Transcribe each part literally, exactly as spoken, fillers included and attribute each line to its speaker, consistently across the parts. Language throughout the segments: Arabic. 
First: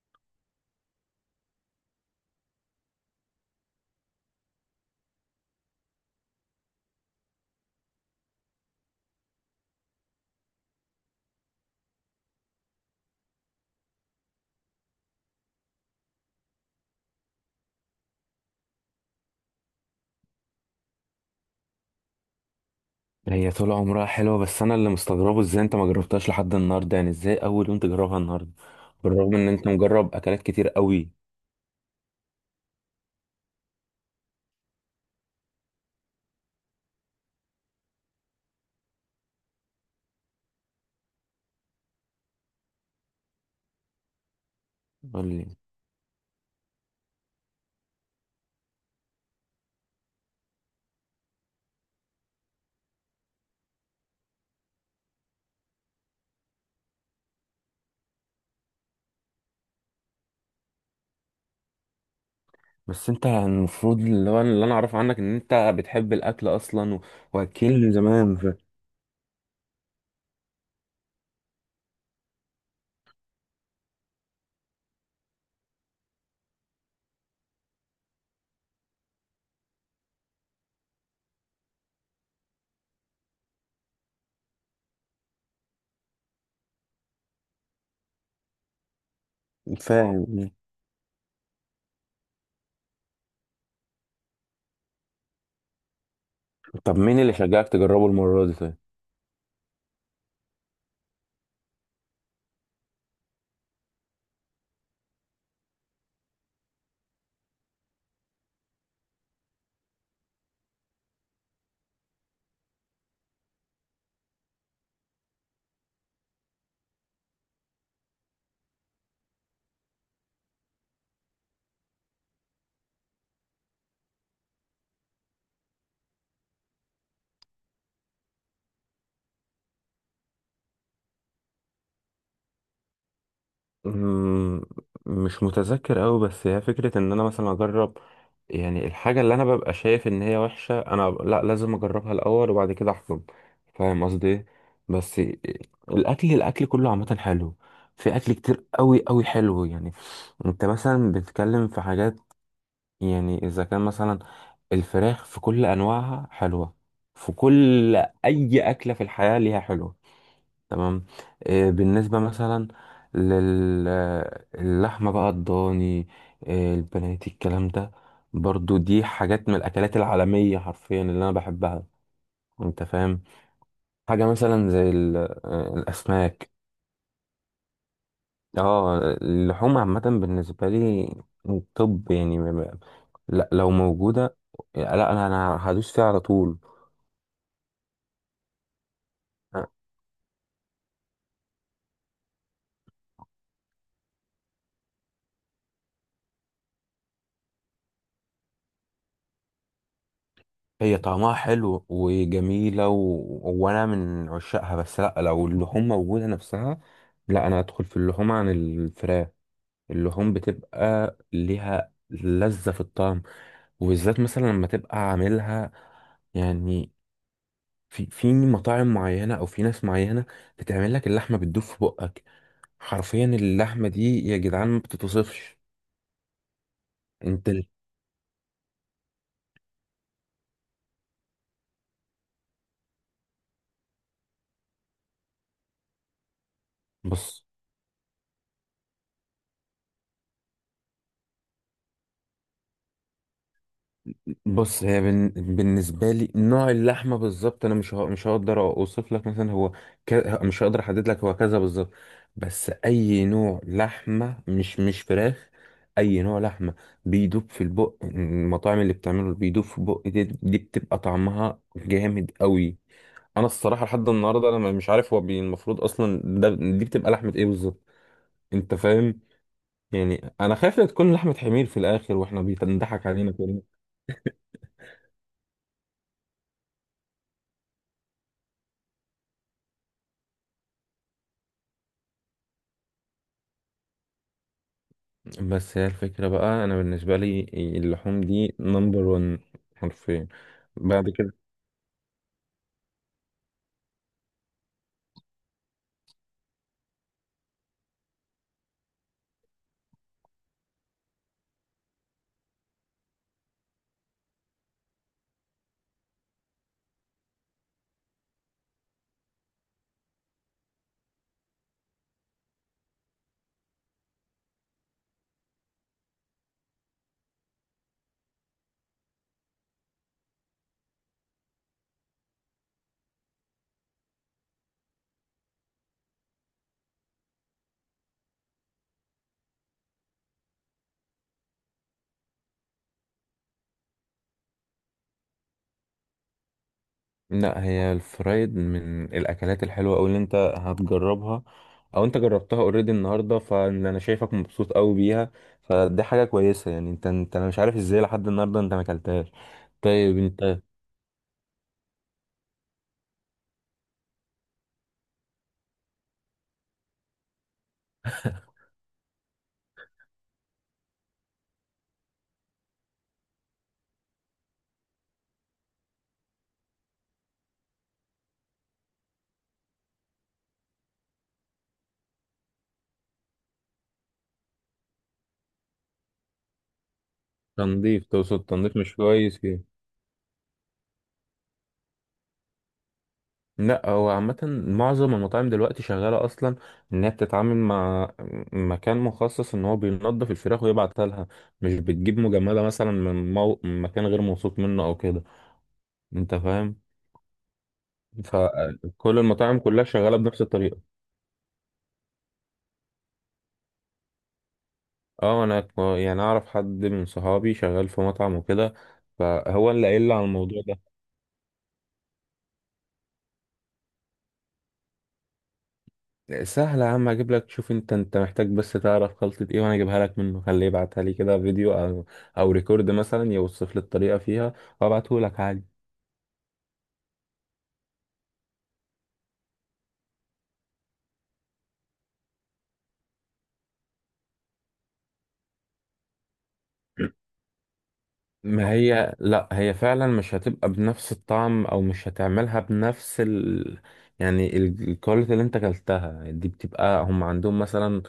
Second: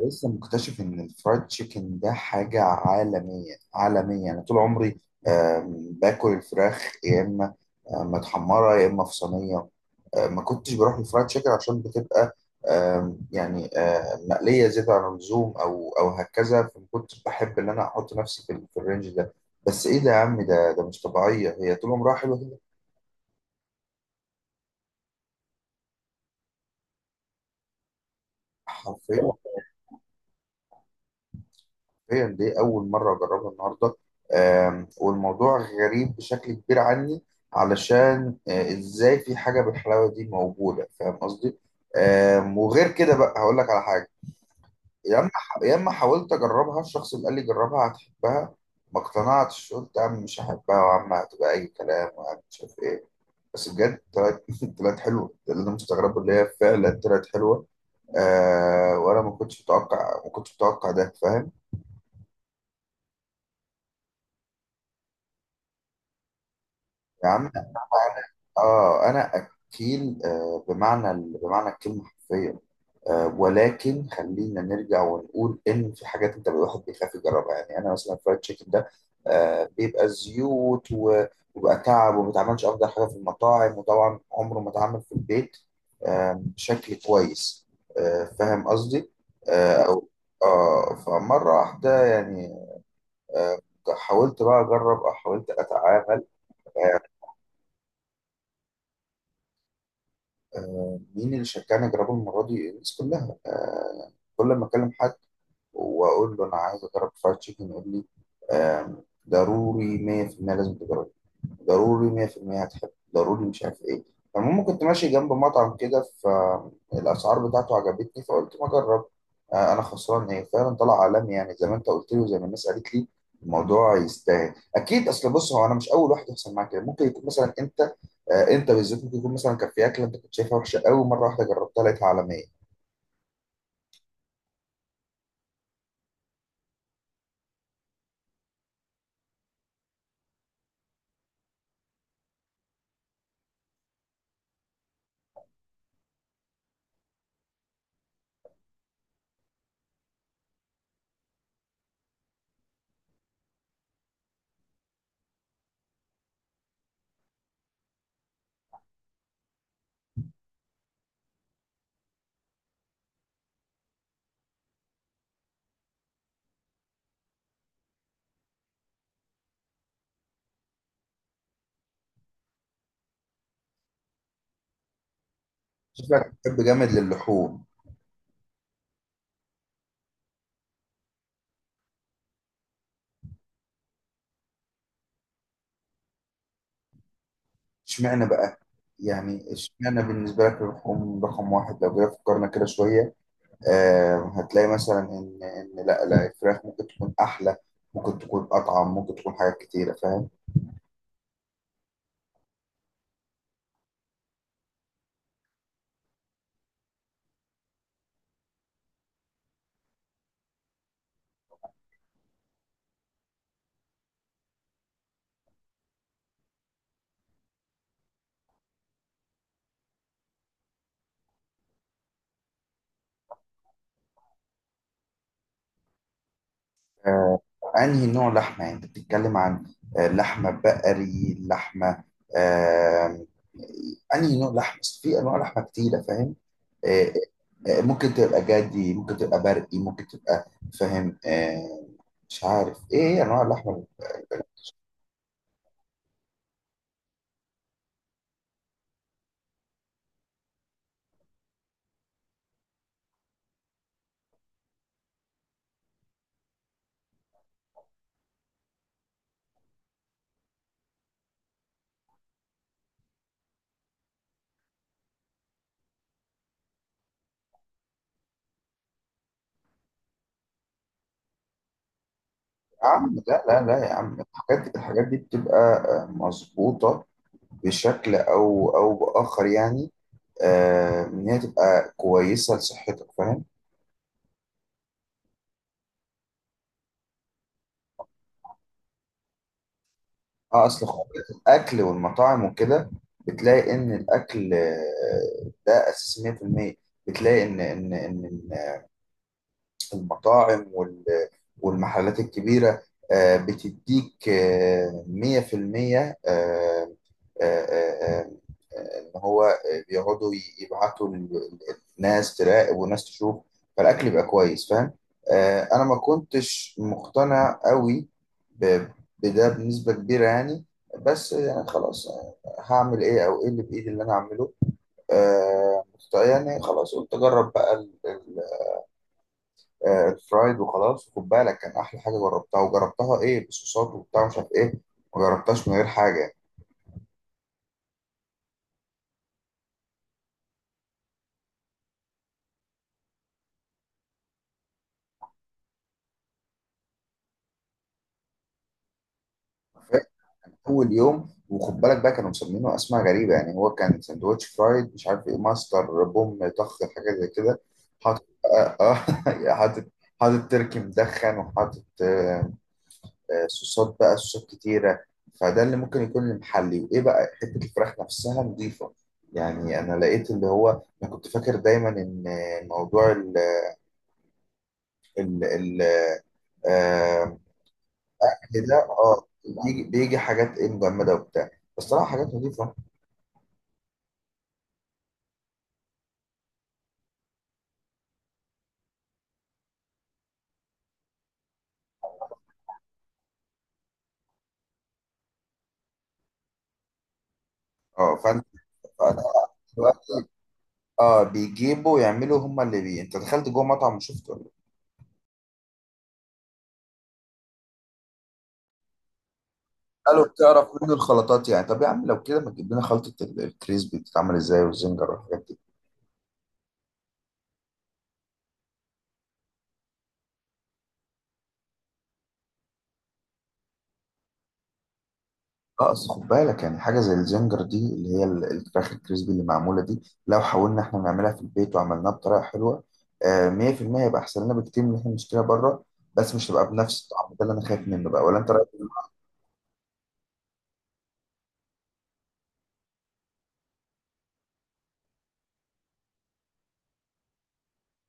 Speaker 1: لسه مكتشف ان الفرايد تشيكن ده حاجه عالميه عالميه، انا طول عمري آم، باكل الفراخ، يا اما آم، متحمره، يا اما في صينيه. آم، ما كنتش بروح للفرايد تشيكن عشان بتبقى آم، يعني آم، مقليه زياده عن اللزوم او او هكذا، فما كنتش بحب ان انا احط نفسي في ال- في الرينج ده. بس ايه ده يا عم، ده ده مش طبيعيه، هي طول عمرها حلوه كده.
Speaker 2: هي طول عمرها حلوة، بس أنا اللي مستغربه إزاي أنت ما جربتهاش لحد النهاردة. يعني إزاي أول يوم تجربها النهاردة بالرغم
Speaker 1: حرفيا.
Speaker 2: إن أنت مجرب أكلات كتير قوي.
Speaker 1: حرفيا دي اول مره اجربها النهارده. آم، والموضوع غريب بشكل كبير عني، علشان آه، ازاي في حاجه بالحلاوه دي موجوده؟ فاهم قصدي؟ آم، وغير كده بقى هقول لك على حاجه. يا
Speaker 2: قول
Speaker 1: اما
Speaker 2: لي.
Speaker 1: يا اما حاولت اجربها، الشخص اللي قال لي جربها هتحبها، ما اقتنعتش، قلت يا عم مش هحبها، وعم هتبقى اي كلام، وعم مش عارف ايه. بس بجد طلعت طلعت حلوه. ده اللي انا مستغربه، اللي هي فعلا طلعت حلوه. آه، وانا ما كنتش متوقع ما كنتش متوقع ده فاهم.
Speaker 2: بس أنت المفروض، اللي هو اللي أنا أعرفه عنك، إن أنت بتحب الأكل أصلا و...
Speaker 1: يا عم انا...
Speaker 2: وأكل من زمان ف...
Speaker 1: اه، انا اكيل، آه بمعنى ال- بمعنى الكلمه، حرفيا. آه، ولكن خلينا نرجع ونقول ان في حاجات انت الواحد بيخاف يجربها، يعني انا مثلا الفرايد تشيكن ده آه بيبقى زيوت و- وبيبقى تعب، وما بيتعملش افضل حاجه في المطاعم، وطبعا عمره ما اتعمل في البيت آه بشكل كويس. آه فاهم قصدي؟ آه أو-
Speaker 2: فاهم.
Speaker 1: آه فمره واحده يعني. آه. حاولت بقى اجرب، او حاولت اتعامل.
Speaker 2: طب مين اللي شجعك تجربه المرة دي طيب؟
Speaker 1: آه، مين اللي شجعني اجربه المره دي؟ الناس كلها. آه، كل ما اكلم حد واقول له انا عايز اجرب فرايد تشيكن، يقول لي آه، ضروري، مية بالمية لازم تجرب، ضروري مية في المية هتحب، ضروري مش عارف ايه. فالمهم كنت ماشي جنب مطعم كده، فالاسعار بتاعته عجبتني، فقلت ما اجرب آه، انا خسران ايه؟ فعلا طلع عالمي يعني، زي ما انت قلت لي وزي ما الناس قالت لي، الموضوع يستاهل اكيد. اصل بص، هو انا مش اول واحد يحصل معاك كده، ممكن يكون مثلا انت آه، انت بالذات، ممكن يكون مثلا كان في اكله انت كنت شايفها وحشه قوي، مره واحده جربتها لقيتها عالميه.
Speaker 2: مم، مش متذكر أوي، بس هي فكرة ان انا مثلا اجرب، يعني الحاجة اللي انا ببقى شايف ان هي وحشة انا ب- لا، لازم اجربها الاول وبعد كده احكم. فاهم قصدي ايه؟ بس إيه، الاكل الاكل كله عامة حلو. في اكل كتير أوي أوي حلو يعني. انت مثلا بتتكلم في حاجات، يعني اذا كان مثلا الفراخ في كل انواعها حلوة. في كل، اي اكلة في الحياة ليها حلوة. تمام. آه، بالنسبة مثلا للحمة بقى الضاني، آه، البنات الكلام ده، برضو دي حاجات من الأكلات العالمية حرفيا اللي أنا بحبها. أنت فاهم. حاجة مثلا زي ال- آه،
Speaker 1: شكلك
Speaker 2: الأسماك.
Speaker 1: بتحب جامد للحوم.
Speaker 2: اه، اللحوم عامة بالنسبة لي. طب يعني ما- ما- لا، لو موجودة، لا، أنا أنا هدوس فيها على طول.
Speaker 1: اشمعنى بقى؟ يعني اشمعنى بالنسبه لك اللحوم رقم واحد؟ لو جينا فكرنا كده شويه آه، هتلاقي مثلا ان ان لا لا الفراخ ممكن تكون احلى، ممكن تكون اطعم، ممكن تكون حاجات كتيره فاهم.
Speaker 2: هي طعمها حلو وجميلة و... وأنا من عشاقها، بس لأ، لو اللحوم موجودة نفسها، لأ، أنا أدخل في اللحوم عن الفراخ. اللحوم بتبقى ليها لذة في الطعم، وبالذات مثلا لما تبقى عاملها، يعني في في مطاعم معينة أو في ناس معينة بتعمل لك اللحمة بتدوب في بقك. حرفيا اللحمة دي يا جدعان ما بتتوصفش.
Speaker 1: آه،
Speaker 2: أنت
Speaker 1: انهي نوع لحمه يعني؟ انت بتتكلم عن آه، لحمه بقري، لحمه آه، انهي نوع لحمه؟ أصل في انواع لحمه كتيره فاهم. آه،
Speaker 2: بص.
Speaker 1: آه، ممكن تبقى جدي، ممكن تبقى برقي، ممكن تبقى فاهم آه، مش عارف ايه انواع اللحمه.
Speaker 2: بص، هي بن... بالنسبه لي نوع اللحمه بالظبط انا مش ه... مش هقدر اوصف لك مثلا هو، ك... مش هقدر احدد لك هو كذا بالظبط. بس اي نوع لحمه، مش مش فراخ، اي نوع لحمه بيدوب في البق. المطاعم اللي بتعمله بيدوب في البق دي, دي بتبقى طعمها جامد قوي. انا الصراحه لحد النهارده انا مش عارف هو بي... المفروض اصلا ده دي بتبقى لحمه ايه بالظبط. انت فاهم. يعني انا خايف لا تكون لحمه حمير في الاخر واحنا
Speaker 1: يا
Speaker 2: بيضحك
Speaker 1: عم
Speaker 2: علينا
Speaker 1: لا لا
Speaker 2: كده.
Speaker 1: لا يا عم، الحاجات دي الحاجات دي بتبقى آه، مظبوطه بشكل او او باخر يعني. آه، ان هي تبقى كويسه لصحتك فاهم.
Speaker 2: بس هي الفكرة بقى، أنا بالنسبة لي اللحوم دي نمبر ون. حرفيا.
Speaker 1: اه، اصل
Speaker 2: بعد
Speaker 1: خروجات
Speaker 2: كده،
Speaker 1: الاكل والمطاعم وكده، بتلاقي ان الاكل آه، ده اساس مية بالمية. بتلاقي ان ان ان المطاعم وال- والمحلات الكبيرة آه، بتديك آه، مية في المية، آه، آه، آه، آه، ان هو بيقعدوا ي- يبعتوا ال- ال- الناس تراقب وناس تشوف، فالاكل يبقى كويس فاهم. آه، انا ما كنتش مقتنع قوي ب- بده بنسبه كبيره يعني. بس يعني خلاص آه، هعمل ايه؟ او ايه اللي بايدي اللي انا اعمله؟ آه، يعني خلاص قلت اجرب بقى ال- آه، الفرايد وخلاص. وخد بالك كان احلى حاجه جربتها، وجربتها ايه؟ بصوصات وبتاع مش عارف ايه، ما جربتهاش من غير حاجه.
Speaker 2: لا، هي الفرايد من الأكلات الحلوة أوي اللي أنت هتجربها، أو أنت جربتها أوريدي النهاردة، فأنا شايفك مبسوط أوي بيها. فدي حاجة كويسة يعني. أنت أنت أنا مش عارف إزاي لحد النهاردة أنت ما أكلتهاش.
Speaker 1: فاكر
Speaker 2: طيب أنت،
Speaker 1: اول يوم، وخد بالك بقى، كانوا مسمينه اسماء غريبه يعني، هو كان سندوتش فرايد مش عارف ايه، ماستر بوم طخ حاجه زي كده. حاطط اه آه، حاطط حاطط تركي مدخن، وحاطط آه، آه، صوصات بقى، صوصات كتيره. فده اللي ممكن يكون المحلي. وايه بقى؟ حته الفراخ نفسها نظيفه، يعني انا لقيت اللي هو انا كنت فاكر دايما ان موضوع ال ال آه
Speaker 2: تنظيف، تقصد
Speaker 1: كده،
Speaker 2: تنظيف مش
Speaker 1: اه
Speaker 2: كويس.
Speaker 1: بيجي بيجي حاجات ايه مجمده وبتاع، بصراحه حاجات نظيفه.
Speaker 2: لا، هو عامة معظم المطاعم دلوقتي شغالة أصلا، إن هي بتتعامل مع مكان مخصص إن هو بينضف الفراخ ويبعتها لها. مش بتجيب مجمدة مثلا من مو... من مكان غير موثوق منه أو كده. أنت فاهم.
Speaker 1: اه فانت...
Speaker 2: فكل
Speaker 1: فأنا
Speaker 2: المطاعم كلها شغالة بنفس الطريقة.
Speaker 1: اه بيجيبوا يعملوا، هم اللي بي، انت دخلت جوه مطعم وشفت ولا إيه؟
Speaker 2: اه، أنا ك- يعني أعرف حد من صحابي شغال في مطعم وكده، فهو اللي قايل لي على
Speaker 1: قالوا
Speaker 2: الموضوع
Speaker 1: بتعرف
Speaker 2: ده.
Speaker 1: منه الخلطات يعني؟ طب يا عم لو كده، ما تجيب لنا خلطه ال- الكريسبي بتتعمل ازاي، والزنجر والحاجات دي؟
Speaker 2: سهلة يا عم، اجيب لك. شوف انت انت محتاج بس تعرف خلطة ايه وانا اجيبها لك منه. خليه يبعتها لي كده فيديو او، او ريكورد مثلا، يوصف لي الطريقة فيها وابعته لك عادي.
Speaker 1: لا اصل خد بالك، يعني حاجه زي الزنجر دي اللي هي ال- الفراخ الكريسبي اللي معموله دي، لو حاولنا احنا نعملها في البيت وعملناها بطريقه حلوه آه، مية في المية هيبقى احسن لنا بكتير من اللي احنا بنشتريها بره. بس مش هتبقى بنفس الطعم ده اللي انا خايف منه بقى، ولا انت رايك؟
Speaker 2: ما هي لا، هي فعلا مش هتبقى بنفس الطعم، او مش هتعملها بنفس ال، يعني ال- الكواليتي اللي انت اكلتها دي بتبقى هم عندهم مثلا.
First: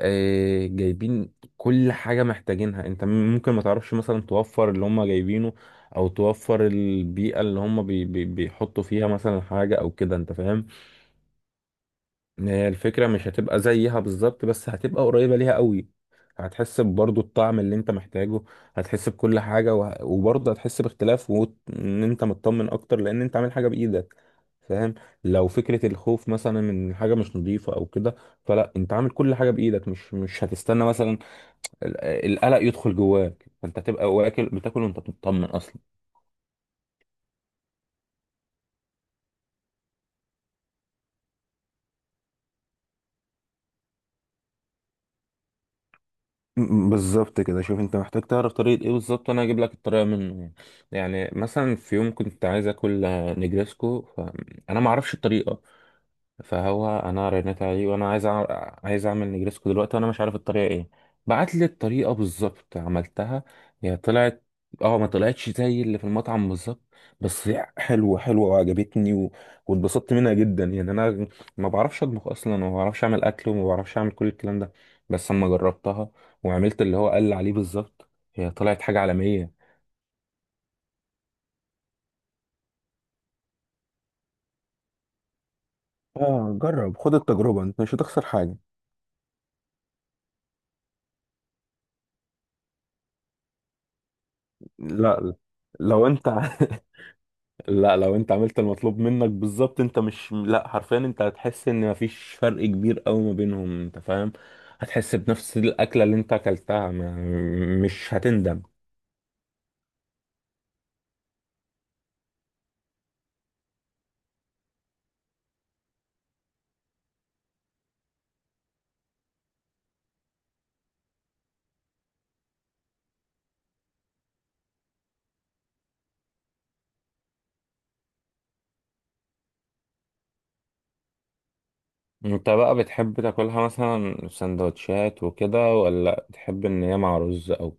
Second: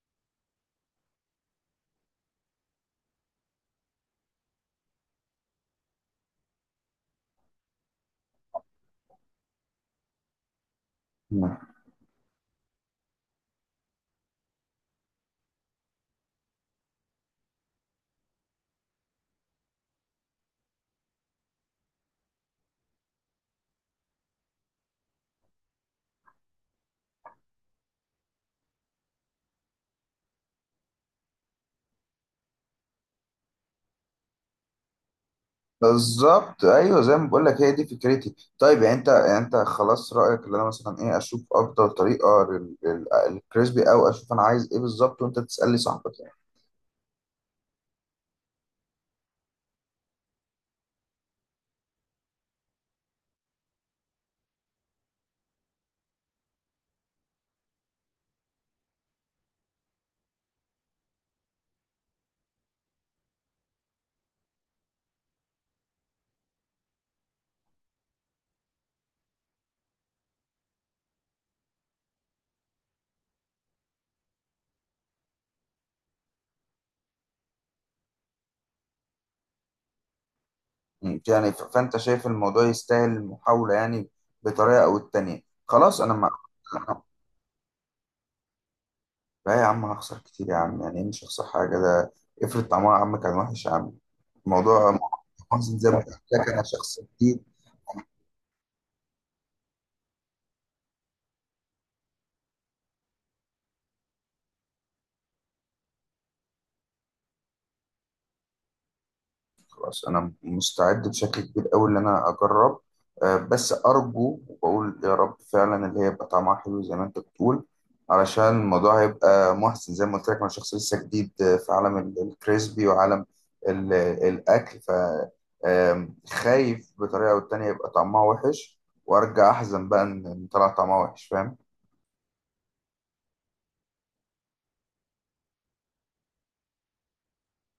Speaker 2: آه، جايبين كل حاجة محتاجينها. انت ممكن ما تعرفش مثلا توفر اللي هم جايبينه، او توفر البيئة اللي هم بي بي بيحطوا فيها مثلا حاجة او كده. انت فاهم.
Speaker 1: مم.
Speaker 2: هي الفكرة مش هتبقى زيها بالظبط، بس هتبقى قريبة ليها قوي. هتحس برضو الطعم اللي انت محتاجه. هتحس بكل حاجة وه... وبرضه هتحس باختلاف وان انت مطمن اكتر لان انت عامل حاجة بايدك. فاهم. لو فكرة الخوف مثلا من حاجة مش نظيفة او كده، فلا، انت عامل كل حاجة بايدك. مش مش هتستنى مثلا ال- القلق يدخل جواك. فانت تبقى واكل، بتاكل وانت مطمن اصلا.
Speaker 1: بالظبط، ايوه، زي ما بقول لك هي دي فكرتي. طيب يعني انت... يعني انت خلاص رايك اللي انا مثلا ايه؟ اشوف افضل طريقه لل- لل- للكريسبي، او اشوف انا عايز ايه بالظبط وانت تسالني صاحبك؟
Speaker 2: م- بالظبط كده. شوف انت محتاج تعرف طريقة ايه بالظبط، وانا هجيب لك الطريقة منه يعني. يعني مثلا في يوم كنت عايز اكل، آه، نجريسكو، فانا ما اعرفش الطريقة، فهو انا رنيت عليه وانا عايز أع... عايز اعمل نجريسكو دلوقتي وانا مش عارف الطريقه ايه. بعت لي الطريقه بالظبط، عملتها، هي طلعت، اه، ما طلعتش زي اللي في المطعم بالظبط، بس هي حلوه حلوه وعجبتني و... واتبسطت منها جدا. يعني انا ما بعرفش اطبخ اصلا، وما بعرفش اعمل اكل، وما بعرفش اعمل كل الكلام ده، بس اما جربتها وعملت اللي هو قال عليه بالظبط، هي طلعت حاجه عالميه.
Speaker 1: مم. يعني ف- فانت شايف الموضوع يستاهل المحاولة يعني، بطريقة او التانية. خلاص انا ما...
Speaker 2: اه، جرب، خد التجربه، انت مش هتخسر حاجه.
Speaker 1: لا يا عم، هخسر كتير يا عم، يعني إيه مش هخسر حاجة؟ ده افرض طعمها يا عم كان وحش، يا عم الموضوع
Speaker 2: لا لا،
Speaker 1: محزن زي ما قلت
Speaker 2: لو انت
Speaker 1: لك، انا شخص جديد.
Speaker 2: لا، لو انت عملت المطلوب منك بالظبط، انت مش، لا حرفيا انت هتحس ان مفيش فرق كبير قوي ما بينهم. انت فاهم. هتحس بنفس الاكله اللي انت اكلتها. ما... مش هتندم.
Speaker 1: خلاص انا مستعد بشكل كبير قوي ان انا اجرب، آه، بس ارجو وبقول يا رب فعلا اللي هي يبقى طعمها حلو زي ما انت بتقول، علشان الموضوع هيبقى محسن، زي ما قلت لك انا شخص لسه جديد آه، في عالم ال- الكريسبي وعالم ال- الاكل. ف آم، خايف بطريقه او التانيه يبقى طعمها وحش، وارجع احزن بقى ان إن طلع طعمها وحش فاهم.
Speaker 2: انت بقى بتحب تاكلها مثلا في سندوتشات وكده، ولا بتحب ان هي مع رز او،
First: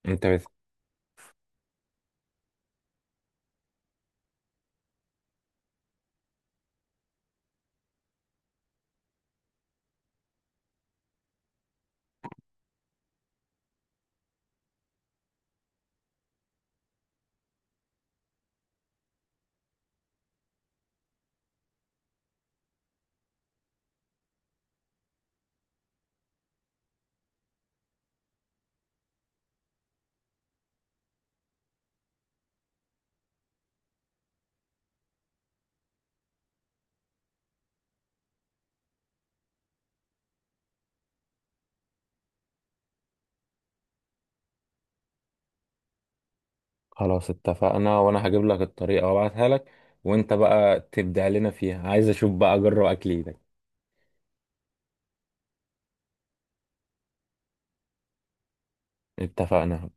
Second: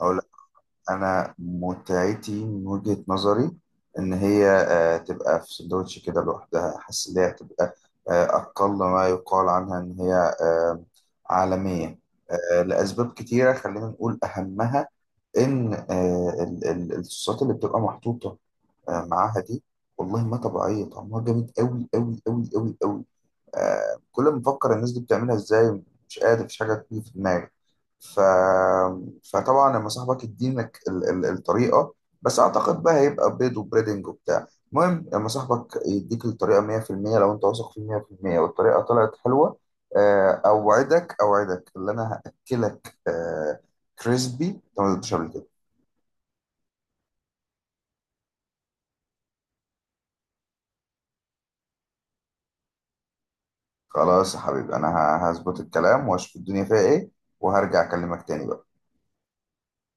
Speaker 1: أقول،
Speaker 2: انت بت...
Speaker 1: انا متعتي من وجهة نظري ان هي آه، تبقى في سندوتش كده لوحدها، حاسس ان هي هتبقى آه، اقل ما يقال عنها ان هي آه، عالمية آه، لاسباب كتيرة، خلينا نقول اهمها ان آه، ال- ال- الصوصات اللي بتبقى محطوطة آه، معاها دي والله ما طبيعية، طعمها جامد قوي قوي قوي قوي قوي. آه، كل ما بفكر الناس دي بتعملها ازاي مش قادر، مفيش حاجه تيجي في دماغي. ف... فطبعا لما صاحبك يدينك ال... ال... الطريقه، بس اعتقد بقى هيبقى بيض وبريدنج وبتاع. المهم لما صاحبك يديك الطريقه مية في المية، لو انت واثق فيه مية في المية والطريقه طلعت حلوه آه، اوعدك، اوعدك اللي انا هاكلك آه، كريسبي انت ما دوتش قبل كده.
Speaker 2: خلاص اتفقنا، وانا هجيب لك الطريقه وابعتها لك، وانت بقى تبدع لنا فيها. عايز اشوف بقى، اجرب اكل ايدك.
Speaker 1: خلاص يا حبيبي، انا ه- هظبط الكلام واشوف الدنيا فيها ايه، وهرجع اكلمك تاني بقى.
Speaker 2: اتفقنا.